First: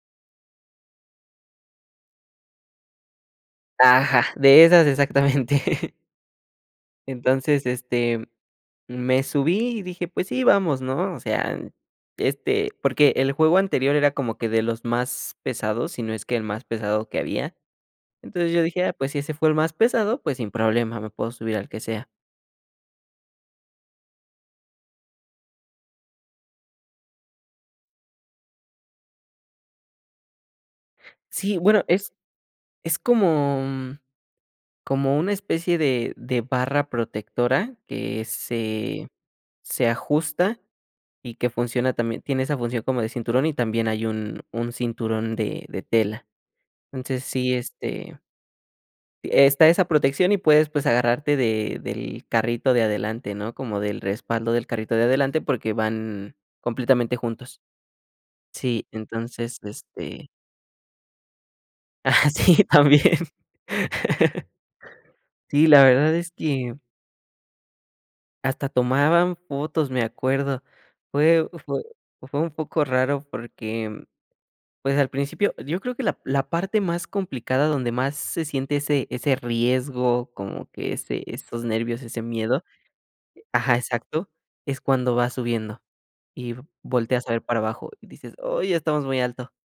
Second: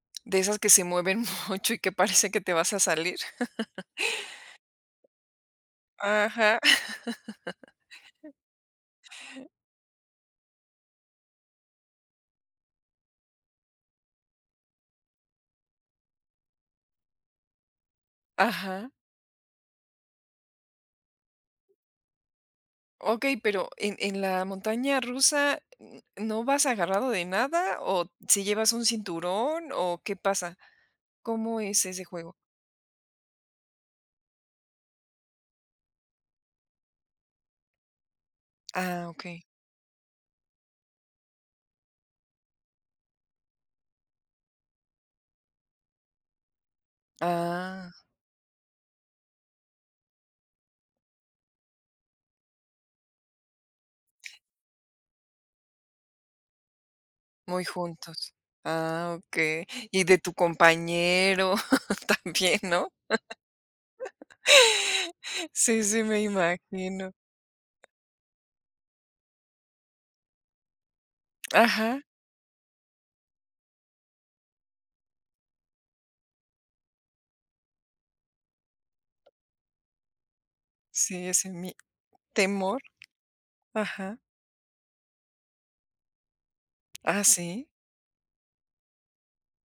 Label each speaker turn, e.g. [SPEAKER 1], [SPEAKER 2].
[SPEAKER 1] De esas que se mueven mucho y que parece que te vas a salir.
[SPEAKER 2] Ah, ja, de esas exactamente.
[SPEAKER 1] Ajá.
[SPEAKER 2] Entonces, este, me subí y dije: "Pues sí, vamos", ¿no?, o sea, este porque el juego anterior era como que de los más pesados, si no es que el más pesado que había, entonces, yo dije:
[SPEAKER 1] Ajá.
[SPEAKER 2] "Ah, pues si ese fue el más pesado, pues sin problema, me puedo subir al que sea".
[SPEAKER 1] Okey, pero en en la montaña rusa n ¿no vas agarrado de nada?, o sí llevas un cinturón o, ¿qué pasa?
[SPEAKER 2] Sí,
[SPEAKER 1] ¿Cómo
[SPEAKER 2] bueno,
[SPEAKER 1] es ese
[SPEAKER 2] es
[SPEAKER 1] juego?
[SPEAKER 2] es como como una especie de de barra protectora que
[SPEAKER 1] Ah,
[SPEAKER 2] se
[SPEAKER 1] okey.
[SPEAKER 2] se ajusta y que funciona también tiene esa función como de cinturón y también hay un un cinturón de de tela. Entonces, sí,
[SPEAKER 1] Ah.
[SPEAKER 2] este está esa protección y puedes, pues agarrarte de del carrito de adelante, ¿no?, como del respaldo del carrito de adelante, porque van completamente juntos.
[SPEAKER 1] Muy juntos.
[SPEAKER 2] Sí,
[SPEAKER 1] Ah,
[SPEAKER 2] entonces,
[SPEAKER 1] okey, y de
[SPEAKER 2] este
[SPEAKER 1] tu compañero
[SPEAKER 2] Ah,
[SPEAKER 1] también,
[SPEAKER 2] sí,
[SPEAKER 1] ¿no?
[SPEAKER 2] también Sí, la
[SPEAKER 1] Sí, sí
[SPEAKER 2] verdad
[SPEAKER 1] me
[SPEAKER 2] es que
[SPEAKER 1] imagino.
[SPEAKER 2] hasta tomaban fotos, me acuerdo. Fue fue
[SPEAKER 1] Ajá.
[SPEAKER 2] fue un poco raro porque, pues al principio yo creo que la la parte más complicada donde más se siente ese ese riesgo, como que ese
[SPEAKER 1] Sí, ese
[SPEAKER 2] esos
[SPEAKER 1] mi
[SPEAKER 2] nervios, ese miedo
[SPEAKER 1] temor.
[SPEAKER 2] ajá,
[SPEAKER 1] Ajá.
[SPEAKER 2] exacto, es cuando vas subiendo y
[SPEAKER 1] Ah,
[SPEAKER 2] volteas a ver para
[SPEAKER 1] ¿sí?
[SPEAKER 2] abajo y dices: "Ay, ya estamos muy alto".